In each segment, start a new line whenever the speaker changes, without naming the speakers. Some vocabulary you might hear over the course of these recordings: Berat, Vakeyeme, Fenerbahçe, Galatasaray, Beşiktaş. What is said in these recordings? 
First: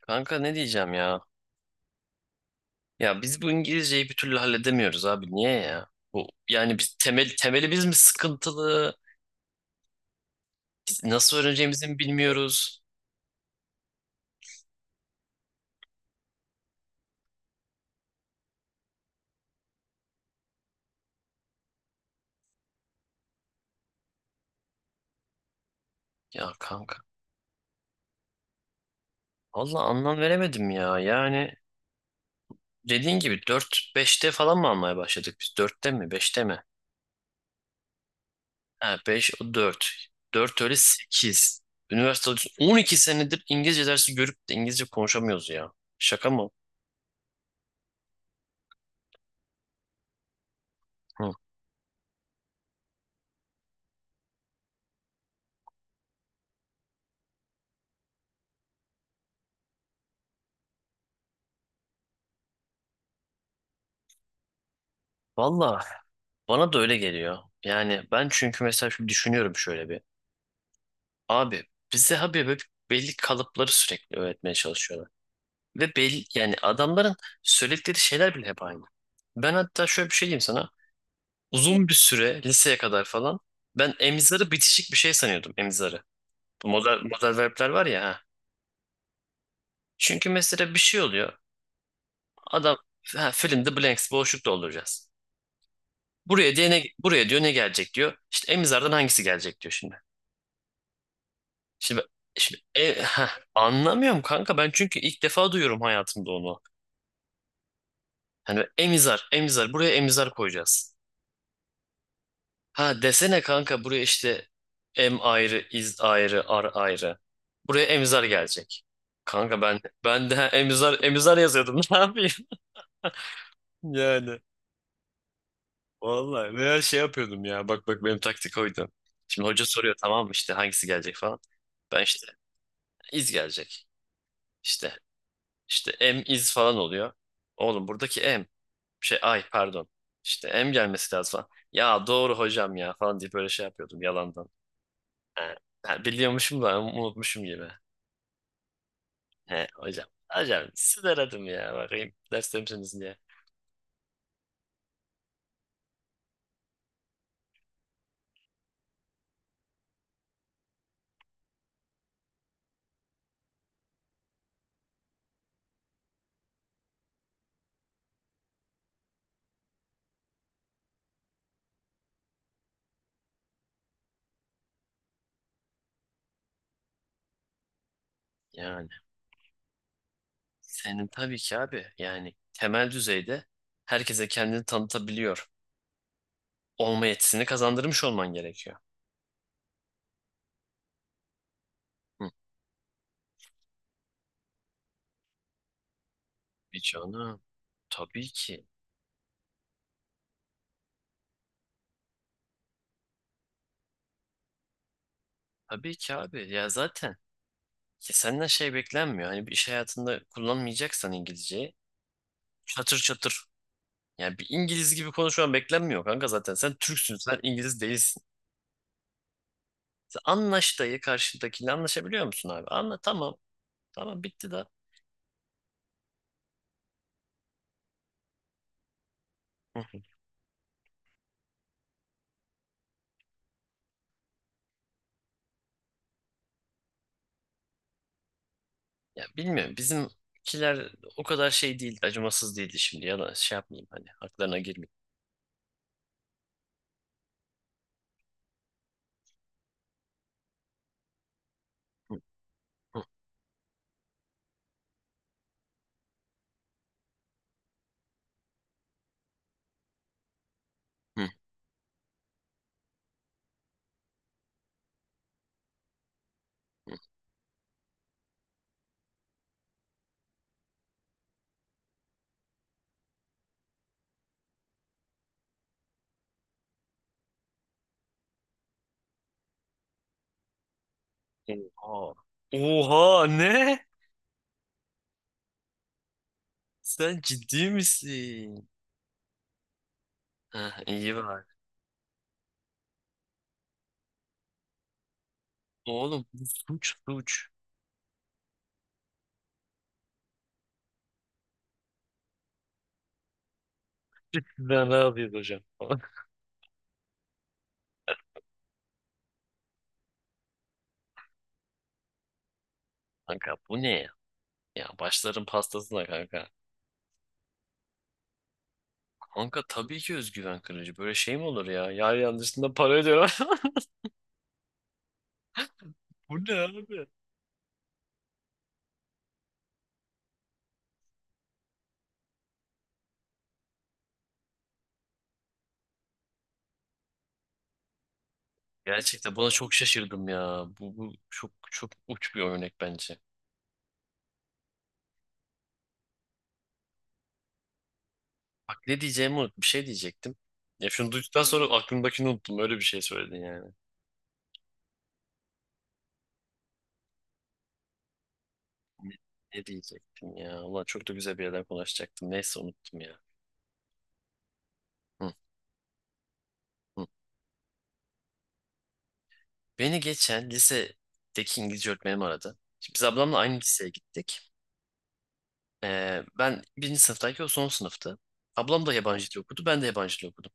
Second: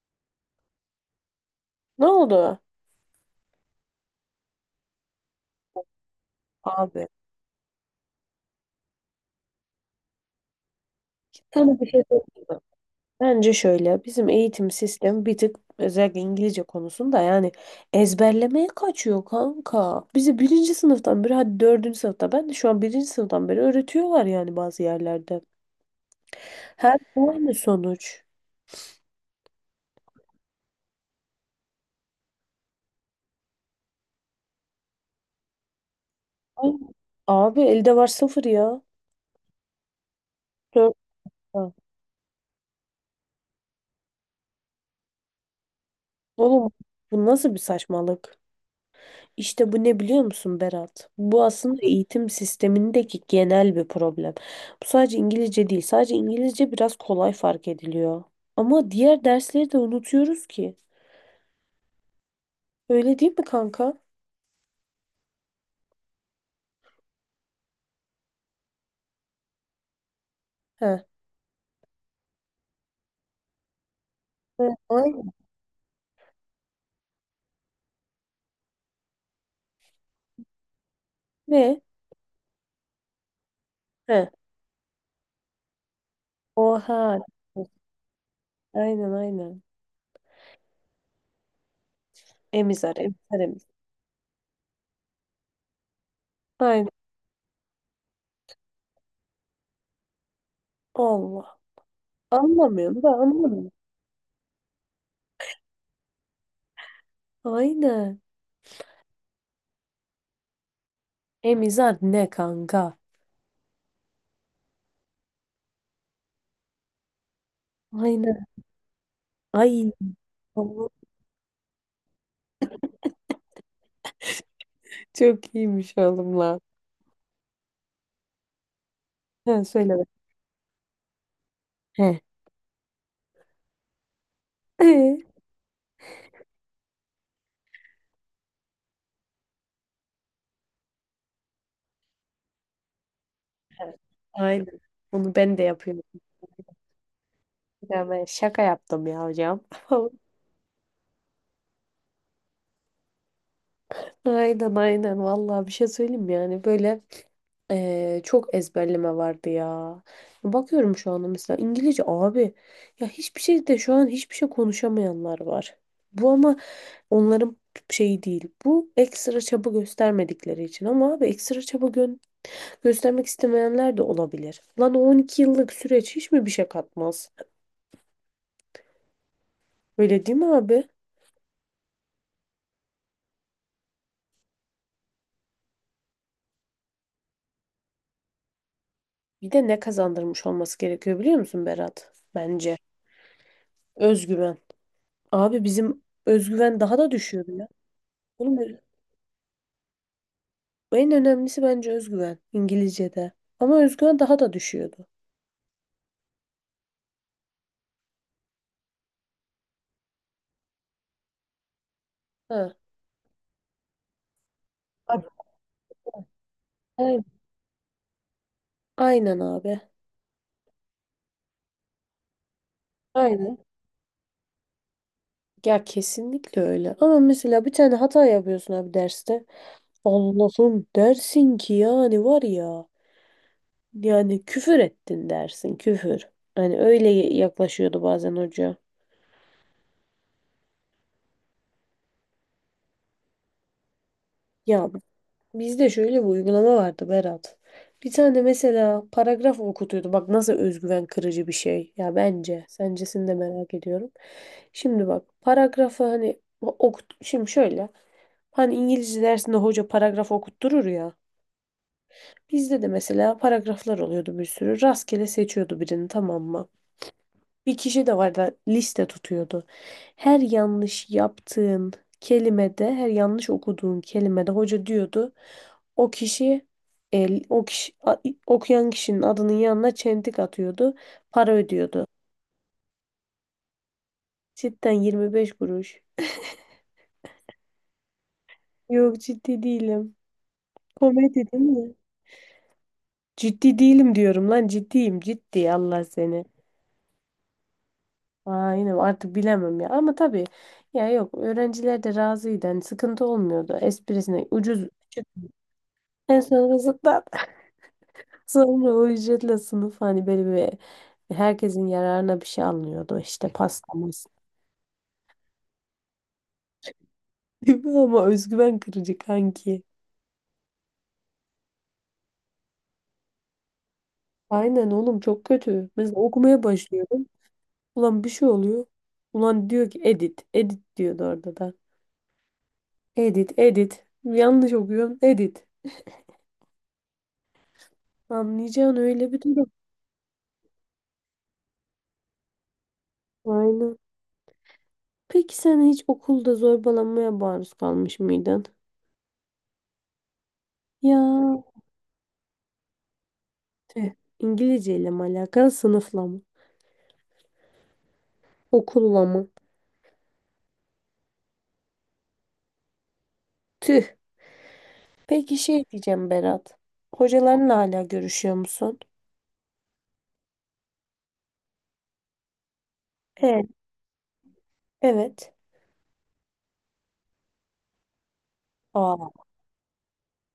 Kanka ne diyeceğim ya?
Ne oldu?
Ya biz bu İngilizceyi bir türlü halledemiyoruz abi. Niye ya? Bu yani biz
Abi
temelimiz mi sıkıntılı? Biz nasıl
sana
öğreneceğimizi
bir
mi
şey söyleyeyim mi?
bilmiyoruz?
Bence şöyle bizim eğitim sistemi bir tık özellikle İngilizce konusunda yani ezberlemeye kaçıyor kanka. Bizi birinci sınıftan beri hadi dördüncü sınıfta ben de şu an birinci sınıftan beri öğretiyorlar yani bazı yerlerde.
Ya kanka,
Her aynı sonuç.
valla anlam veremedim ya. Yani dediğin gibi dört beşte falan mı almaya başladık biz? Dörtte mi beşte mi?
Ay, Abi elde var sıfır ya.
Ha, 5 o 4 4 öyle
Dört.
sekiz. Üniversitede 12 senedir İngilizce dersi görüp de İngilizce konuşamıyoruz ya. Şaka mı?
Oğlum bu nasıl bir saçmalık? İşte bu ne biliyor musun Berat?
Hı.
Bu aslında eğitim sistemindeki genel bir problem. Bu sadece İngilizce değil. Sadece İngilizce biraz kolay fark ediliyor. Ama diğer dersleri de unutuyoruz ki. Öyle değil mi kanka?
Valla bana da öyle geliyor. Yani ben çünkü mesela şimdi düşünüyorum şöyle bir.
He.
Abi bize abi böyle belli kalıpları sürekli öğretmeye
Ve
çalışıyorlar.
ay-
Ve belli yani adamların söyledikleri şeyler bile hep aynı. Ben hatta şöyle bir şey diyeyim sana.
ve-
Uzun bir süre liseye kadar falan ben
he.
emizarı bitişik bir şey sanıyordum emizarı. Bu model,
Oha.
model verbler var ya. Ha.
Aynen, aynen.
Çünkü mesela bir şey oluyor. Adam
Emizar,
ha,
emizar,
fill in
emizar.
the blanks, boşluk dolduracağız. Buraya diye ne,
Aynen.
buraya diyor ne gelecek diyor. İşte emizardan hangisi gelecek diyor şimdi.
Allah.
Şimdi, şimdi
Anlamıyorum da anlamıyorum.
anlamıyorum kanka ben çünkü ilk defa duyuyorum hayatımda onu.
Aynen.
Hani emizar, emizar. Buraya emizar koyacağız.
Emizar ne
Ha
kanka?
desene kanka buraya işte em ayrı, iz ayrı, ar ayrı. Buraya emizar
Aynen.
gelecek. Kanka ben
Ay.
ben de ha,
Allah.
emizar emizar yazıyordum. Ne yapayım? Yani
Çok iyiymiş oğlum
vallahi
lan.
veya şey yapıyordum ya. Bak bak benim taktik oydu. Şimdi hoca
He,
soruyor,
söyle be.
tamam mı, işte hangisi gelecek falan. Ben
He.
işte iz gelecek. İşte
Ee,
işte em iz falan oluyor. Oğlum buradaki em. Şey, ay pardon. İşte em gelmesi lazım falan. Ya doğru hocam ya falan diye böyle şey
Evet.
yapıyordum yalandan.
Aynen. Onu
Ha,
ben de yapıyorum.
ha, biliyormuşum da unutmuşum gibi.
Ya ben şaka yaptım ya hocam.
He, hocam. Hocam sizi aradım ya bakayım derste misiniz diye.
Aynen, aynen. Vallahi bir şey söyleyeyim mi yani? Böyle çok ezberleme vardı ya. Bakıyorum şu anda mesela İngilizce abi. Ya hiçbir şey de şu an hiçbir şey konuşamayanlar var. Bu ama onların şeyi değil. Bu ekstra çaba göstermedikleri için. Ama abi ekstra göstermek istemeyenler de olabilir. Lan o 12 yıllık süreç hiç mi bir şey katmaz?
Yani
Öyle değil mi abi?
senin tabii ki abi yani temel düzeyde herkese kendini tanıtabiliyor olma yetisini kazandırmış olman gerekiyor.
Bir de ne kazandırmış olması gerekiyor biliyor musun Berat?
Hı.
Bence. Özgüven. Abi bizim
Bir
özgüven daha da
canım
düşüyordu ya.
tabii
Oğlum
ki
en önemlisi bence özgüven İngilizce'de. Ama özgüven daha da düşüyordu.
tabii ki abi ya zaten ya senden şey beklenmiyor. Hani bir iş hayatında kullanmayacaksan İngilizceyi
Ha.
çatır çatır. Yani bir İngiliz gibi
Abi,
konuşman beklenmiyor kanka zaten. Sen Türksün,
aynen.
sen İngiliz değilsin.
Aynen abi.
Sen anlaş dayı karşındakiyle anlaşabiliyor musun abi? Anla tamam.
Aynen.
Tamam bitti da.
Ya kesinlikle öyle. Ama mesela bir tane hata yapıyorsun abi derste.
Hı.
Allah'ım dersin ki yani var ya. Yani küfür ettin dersin küfür. Hani öyle yaklaşıyordu bazen hoca.
Ya bilmiyorum bizimkiler o kadar şey değildi, acımasız değildi şimdi. Ya da şey yapmayayım hani haklarına girmeyeyim.
Ya bizde şöyle bir uygulama vardı Berat. Bir tane mesela paragraf okutuyordu. Bak nasıl özgüven kırıcı bir şey.
Hı,
Ya bence.
hı,
Sencesini de merak ediyorum. Şimdi bak paragrafı hani okut. Şimdi şöyle. Hani İngilizce dersinde hoca paragraf okutturur ya.
hı,
Bizde de mesela paragraflar oluyordu bir sürü. Rastgele seçiyordu birini, tamam mı? Bir kişi de vardı liste tutuyordu. Her yanlış yaptığın kelimede, her yanlış okuduğun kelimede hoca diyordu. O kişi el, o kişi a- okuyan kişinin adının yanına çentik atıyordu. Para
hı.
ödüyordu.
Oha. Oha ne?
Cidden 25 kuruş.
Sen ciddi misin?
Yok, ciddi değilim.
Heh, iyi var.
Komedi değil mi? Ciddi değilim diyorum lan, ciddiyim ciddi, Allah
Oğlum bu
seni.
suç suç.
Aynen artık bilemem ya ama tabii ya yok, öğrenciler de razıydı, hani sıkıntı olmuyordu esprisine ucuz
Ben ne yapayım hocam?
en sonrasında sonra o ücretle sınıf hani böyle bir herkesin yararına bir şey alınıyordu işte
Kanka bu
pasta.
ne ya? Ya başların pastasına kanka.
Değil mi? Ama özgüven kırıcı
Kanka
kanki.
tabii ki özgüven kırıcı. Böyle şey mi olur ya? Yar yardımcısında para ödüyor.
Aynen oğlum çok kötü. Mesela
Bu ne
okumaya
abi?
başlıyorum. Ulan bir şey oluyor. Ulan diyor ki edit. Edit diyordu orada da. Edit, edit. Yanlış okuyorum. Edit. Anlayacağın öyle
Gerçekten
bir
buna
durum.
çok şaşırdım ya. Bu çok çok uç bir örnek bence.
Aynen. Peki sen hiç okulda zorbalanmaya maruz kalmış mıydın?
Bak ne diyeceğimi unut. Bir şey diyecektim. Ya şunu
Ya
duyduktan sonra aklımdakini unuttum. Öyle bir şey söyledin yani.
tüh. İngilizceyle mi alakalı, sınıfla mı?
Ne,
Okulla mı?
ne diyecektim ya? Ulan çok da güzel bir yerden konuşacaktım. Neyse unuttum ya.
Tüh.
Hı,
Peki şey diyeceğim Berat.
hı.
Hocalarınla hala görüşüyor musun?
Beni geçen lisedeki İngilizce öğretmenim aradı. Şimdi biz ablamla aynı
Evet.
liseye gittik.
Evet.
Ben birinci sınıftayken o son sınıftı. Ablam da yabancı
Aa.
dil okudu. Ben de yabancı dil okudum.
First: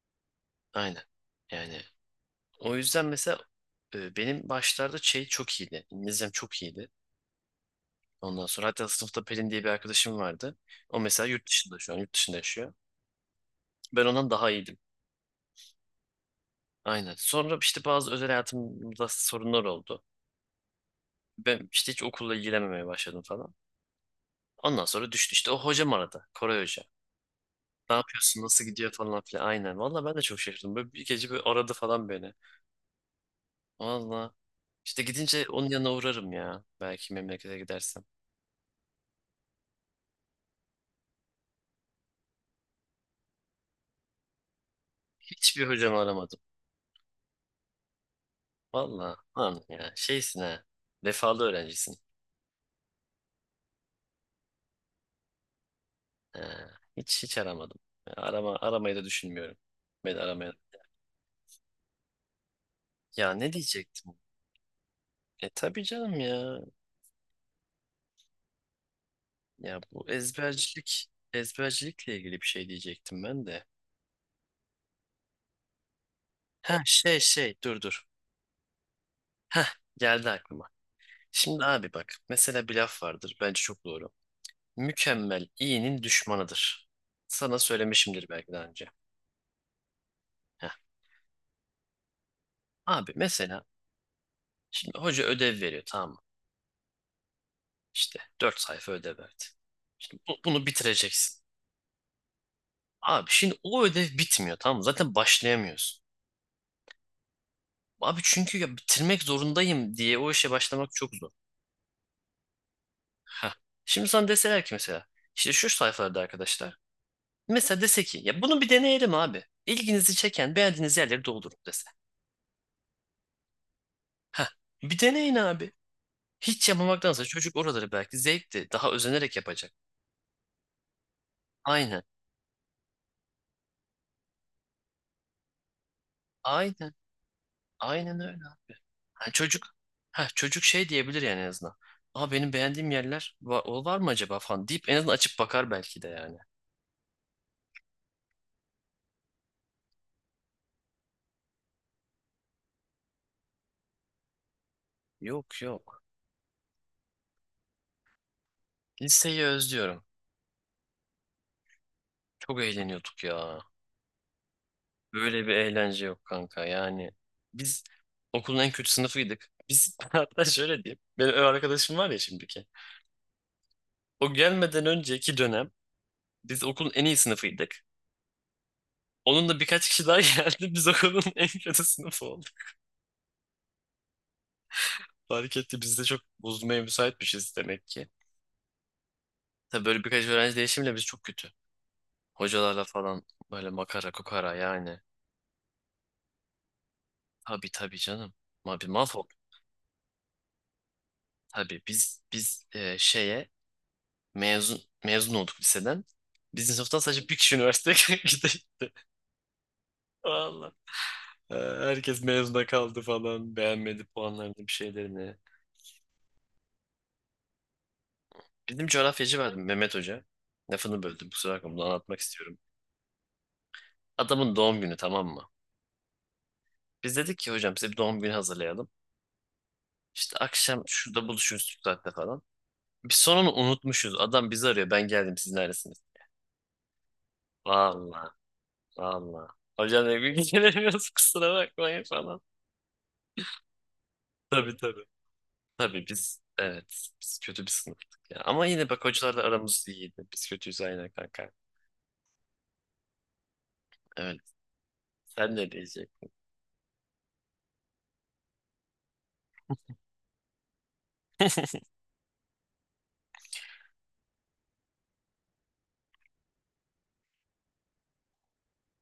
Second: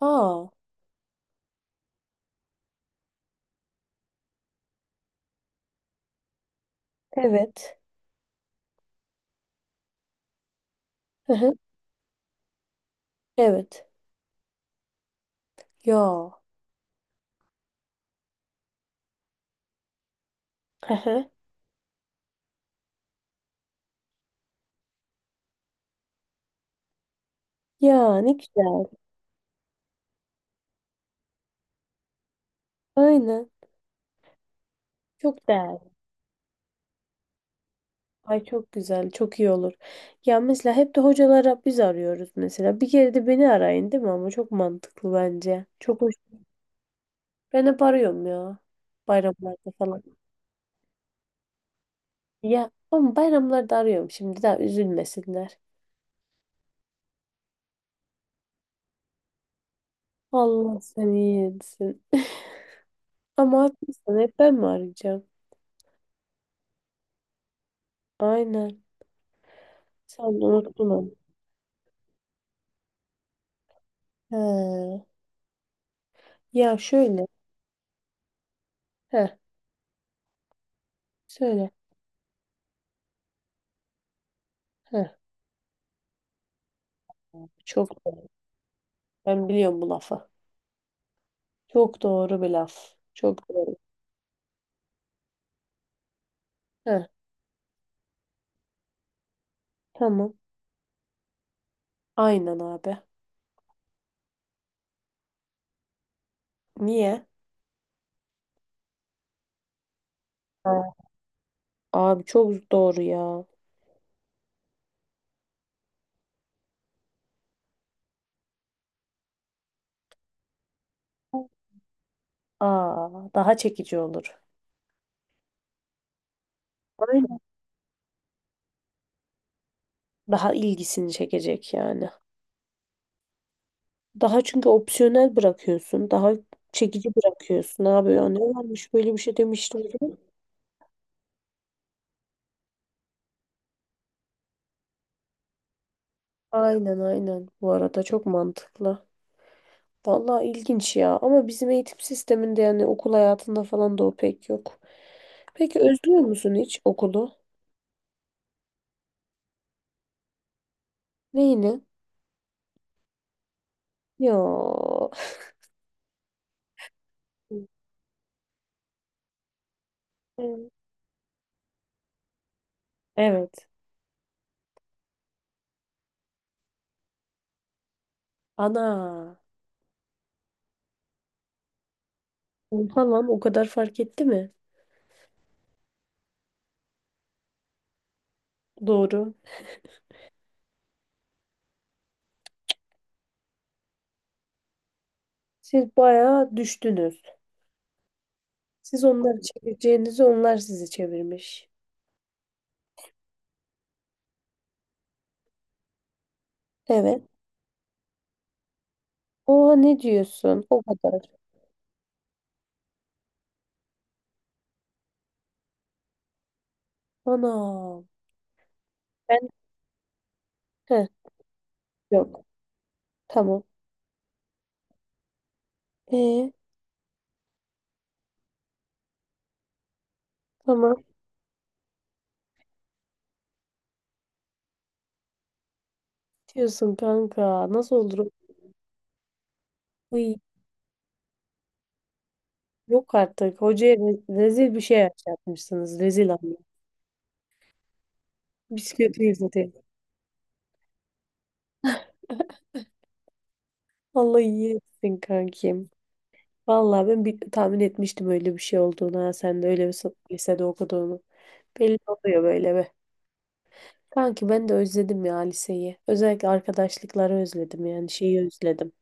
Aa.
Aynen. Yani o yüzden mesela benim başlarda şey çok iyiydi. İngilizcem çok iyiydi.
Evet.
Ondan sonra hatta sınıfta Pelin diye bir arkadaşım vardı. O mesela
Hı
yurt
hı.
dışında şu an yurt dışında yaşıyor.
Evet.
Ben ondan daha iyiydim.
Ya.
Aynen. Sonra işte bazı özel hayatımda sorunlar oldu.
Hı hı.
Ben işte hiç okulla ilgilenmemeye başladım falan. Ondan sonra düştü işte o hocam aradı. Koray Hoca. Ne
Ya ne
yapıyorsun? Nasıl gidiyor
güzel.
falan filan. Aynen. Valla ben de çok şaşırdım. Böyle bir gece böyle aradı falan beni.
Aynen.
Valla. İşte gidince
Çok
onun
değerli.
yanına uğrarım ya. Belki memlekete gidersem.
Ay çok güzel. Çok iyi olur. Ya mesela hep de hocalara biz arıyoruz mesela. Bir kere de beni arayın değil mi, ama çok mantıklı bence.
Hiçbir hocamı
Çok hoş.
aramadım.
Ben hep arıyorum ya.
Valla. Lan
Bayramlarda
ya
falan.
şeysin ha. Vefalı öğrencisin.
Ya ama bayramlarda arıyorum şimdi daha üzülmesinler.
Ha, hiç hiç aramadım. Aramayı da düşünmüyorum. Beni aramaya.
Allah seni iyi etsin.
Ya ne
Ama
diyecektim?
haklısın, hep ben mi arayacağım?
E tabii canım ya.
Aynen.
Ya bu
Sen de unuttun
ezbercilik.
onu.
Ezbercilikle ilgili bir şey diyecektim ben de.
He. Ya
Ha şey
şöyle.
şey dur dur.
He.
Ha geldi aklıma. Şimdi
Söyle.
abi bak mesela bir laf vardır. Bence çok doğru.
Heh,
Mükemmel iyinin düşmanıdır. Sana
çok doğru.
söylemişimdir belki daha önce.
Ben biliyorum bu lafı.
Heh.
Çok doğru bir laf.
Abi
Çok
mesela
doğru.
şimdi hoca ödev veriyor, tamam mı?
Heh,
İşte 4 sayfa ödev verdi. Şimdi
tamam.
bunu bitireceksin.
Aynen abi.
Abi şimdi o ödev bitmiyor tamam mı? Zaten başlayamıyorsun.
Niye?
Abi çünkü ya bitirmek zorundayım diye o işe başlamak
Ha,
çok zor.
abi çok doğru ya.
Heh. Şimdi sana deseler ki mesela işte şu sayfalarda arkadaşlar. Mesela dese ki ya bunu bir deneyelim abi. İlginizi çeken beğendiğiniz yerleri doldurun dese.
Aa, daha çekici olur.
Heh. Bir deneyin abi. Hiç yapmamaktansa
Aynen.
çocuk oraları belki zevkli. Daha özenerek yapacak.
Daha ilgisini çekecek
Aynen.
yani. Daha çünkü opsiyonel bırakıyorsun. Daha
Aynen.
çekici bırakıyorsun abi.
Aynen
Ya
öyle
ne
abi.
varmış, böyle bir
Ha,
şey
çocuk
demiştim.
ha, çocuk şey diyebilir yani en azından. Aa benim beğendiğim yerler var, o var mı acaba falan deyip en azından açıp bakar belki de yani.
Aynen, aynen. Bu arada çok mantıklı. Vallahi ilginç ya, ama bizim eğitim sisteminde yani okul hayatında falan da o pek yok.
Yok
Peki
yok.
özlüyor musun hiç okulu?
Liseyi özlüyorum.
Neyini?
Çok eğleniyorduk ya.
Yo.
Böyle bir eğlence yok kanka yani. Biz okulun en kötü sınıfıydık. Biz hatta
Evet.
şöyle diyeyim. Benim ev arkadaşım var ya şimdiki.
Evet.
O gelmeden önceki dönem biz okulun en iyi sınıfıydık.
Ana.
Onun da birkaç kişi daha geldi. Biz okulun en kötü sınıfı olduk.
Oha lan, o kadar fark etti mi?
Fark etti. Biz de çok bozulmaya müsaitmişiz demek ki.
Doğru.
Tabii böyle birkaç öğrenci değişimle biz çok kötü. Hocalarla falan böyle makara kukara yani.
Siz bayağı düştünüz.
Tabii tabii canım. Ma bir
Siz
mahvolduk.
onları çevireceğinizi, onlar sizi çevirmiş.
Tabii biz şeye, mezun olduk liseden. Bizim sınıftan sadece
Evet.
bir kişi üniversiteye gitti.
Oha ne diyorsun?
Valla.
O kadar.
Herkes mezuna kaldı falan. Beğenmedi puanlarını bir şeylerini.
Ana.
Bizim coğrafyacı
Ben
vardı Mehmet Hoca. Lafını
heh,
böldüm kusura bakma, bunu anlatmak
yok.
istiyorum.
Tamam.
Adamın doğum günü tamam mı?
E
Biz dedik ki hocam size bir doğum günü hazırlayalım. İşte akşam
tamam,
şurada buluşuruz şu saatte falan. Biz sonunu unutmuşuz. Adam bizi arıyor. Ben geldim, siz neredesiniz?
diyorsun kanka. Nasıl olur?
Valla valla. Hocam ne gün
Uy.
gelemiyoruz kusura bakmayın falan.
Yok artık. Hocaya rezil
Tabii
bir
tabii.
şey yapmışsınız.
Tabii
Rezil
biz
anne.
evet biz kötü bir sınıftık ya. Ama yine
Biz
bak
kötüyüz
hocalarla
zaten.
aramız iyiydi. Biz kötüyüz aynen kanka. Evet.
Allah iyi etsin
Sen ne
kankim.
diyeceksin?
Vallahi ben bir, tahmin etmiştim öyle bir şey olduğunu. Ha. Sen de öyle bir lisede okuduğunu. Belli oluyor böyle be. Kanki ben de özledim ya liseyi. Özellikle arkadaşlıkları özledim, yani şeyi özledim.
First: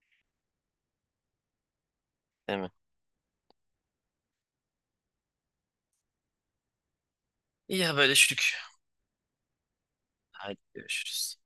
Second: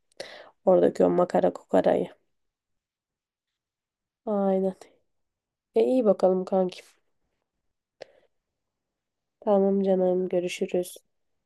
Oradaki o makara kukarayı.
Değil mi?
Aynen. E iyi bakalım kankim.
İyi haberleştik.
Tamam canım,
Hadi
görüşürüz.
görüşürüz.